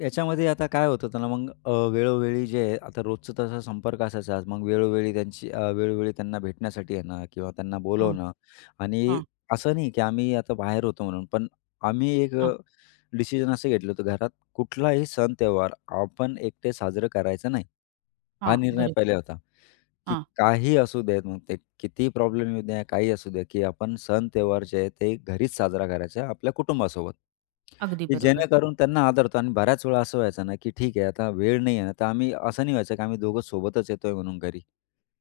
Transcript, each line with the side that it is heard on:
left: याच्यामध्ये आता काय होत होतं ना मग अ, वेळोवेळी जे आता रोजचं तसा संपर्क असायचाच, मग वेळोवेळी त्यांची वेळोवेळी त्यांना भेटण्यासाठी येणं किंवा त्यांना
right: हां,
left: बोलावणं आणि
right: हां.
left: असं नाही, की आम्ही आता बाहेर होतो म्हणून, पण आम्ही एक
right: हां.
left: अ, डिसिजन असं घेतलं होतं, घरात कुठलाही सण-त्योहार आपण एकटे साजरं करायचं नाही हा
right: हां,
left: निर्णय
right: बरोबर.
left: पहिले होता, की
right: हां.
left: काही असू देत ते कितीही प्रॉब्लेम येऊ द्या, काही असू दे, की आपण सण-त्योहार जे आहेत ते घरीच साजरा करायचा आपल्या कुटुंबासोबत,
right: अगदी
left: की
right: बरोबर.
left: जेणेकरून त्यांना आदरतो आणि बऱ्याच वेळा असं व्हायचं ना, की ठीक आहे आता वेळ नाही आहे ना, तर आम्ही असं नाही व्हायचं, की आम्ही दोघं सोबतच येतोय म्हणून घरी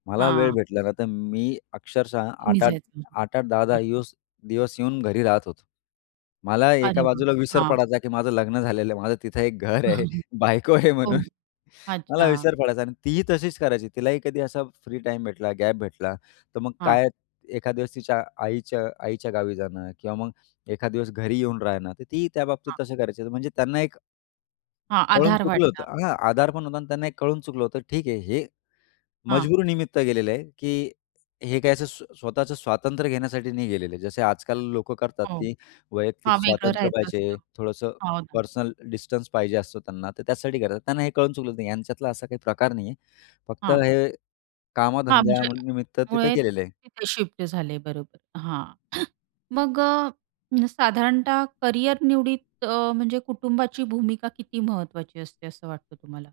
left: मला वेळ
right: हां.
left: भेटला ना, तर मी अक्षरशः
right: तुम्ही
left: 8-8
right: जायचं.
left: 8-8, 10-10
right: हां.
left: दिवस येऊन घरी राहत होतो. मला एका
right: अरे वाह!
left: बाजूला विसर
right: हां.
left: पडायचा, की माझं लग्न झालेलं आहे, माझं तिथं एक घर आहे, बायको आहे
right: हो,
left: म्हणून, मला
right: अच्छा.
left: विसर पडायचा आणि तीही तशीच करायची तिलाही कधी असा फ्री टाईम भेटला, गॅप भेटला. तर मग
right: हां.
left: काय, एखादा दिवस तिच्या आईच्या आईच्या गावी जाणं किंवा मग एखादा दिवस घरी येऊन राहणं, तर तीही त्याबाबतीत
right: हां.
left: तसं करायची, म्हणजे त्यांना एक
right: हां,
left: कळून
right: आधार
left: चुकलं होतं,
right: वाटणार.
left: हा आधार पण होता आणि त्यांना हे कळून चुकलं होतं, ठीक आहे हे
right: हां.
left: मजबुरीनिमित्त गेलेलं आहे, की हे काय असं स्वतःचं स्वातंत्र्य घेण्यासाठी नाही गेलेलं आहे. जसे आजकाल लोकं करतात,
right: हो,
left: की वैयक्तिक
right: हां वेगळं
left: स्वातंत्र्य
right: राहायचं
left: पाहिजे,
right: असतं.
left: थोडंसं
right: हो ना.
left: पर्सनल डिस्टन्स पाहिजे असतो त्यांना, तर त्यासाठी करतात त्यांना हे कळून चुकलं, नाही यांच्यातला असा काही प्रकार नाही आहे फक्त
right: हां.
left: हे
right: हां, म्हणजे
left: कामाधंद्यानिमित्त तिथं
right: त्याच्यामुळे
left: गेलेले आहे.
right: तिथे शिफ्ट झाले, बरोबर हां मग अ, साधारणतः करिअर निवडीत अ, म्हणजे कुटुंबाची भूमिका किती महत्त्वाची असते, असं वाटतं तुम्हाला?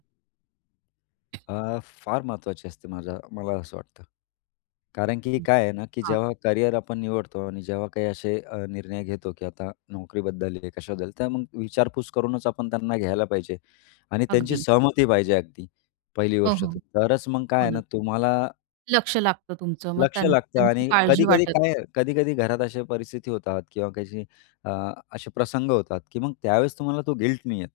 left: अ, फार महत्त्वाची असते, माझा मला असं वाटतं, कारण की
right: बरं,
left: काय आहे ना, की
right: हां.
left: जेव्हा करिअर आपण निवडतो आणि जेव्हा काही असे अ, निर्णय घेतो, की आता नोकरीबद्दल आहे कशाबद्दल, तर मग विचारपूस करूनच आपण त्यांना घ्यायला पाहिजे आणि त्यांची
right: अगदी.
left: सहमती पाहिजे अगदी पहिली
right: हो,
left: गोष्ट
right: हो.
left: तरच मग काय
right: हो
left: आहे
right: ना.
left: ना तुम्हाला
right: लक्ष लागतं तुमचं, मग
left: लक्ष
right: त्यां
left: लागतं
right: त्यांची
left: आणि
right: काळजी
left: कधी-कधी
right: वाटत
left: काय
right: नाही.
left: आहे, कधी-कधी घरात अशा परिस्थिती होतात किंवा काही अ, असे प्रसंग होतात, की मग त्यावेळेस तुम्हाला तो गिल्ट नाही येत.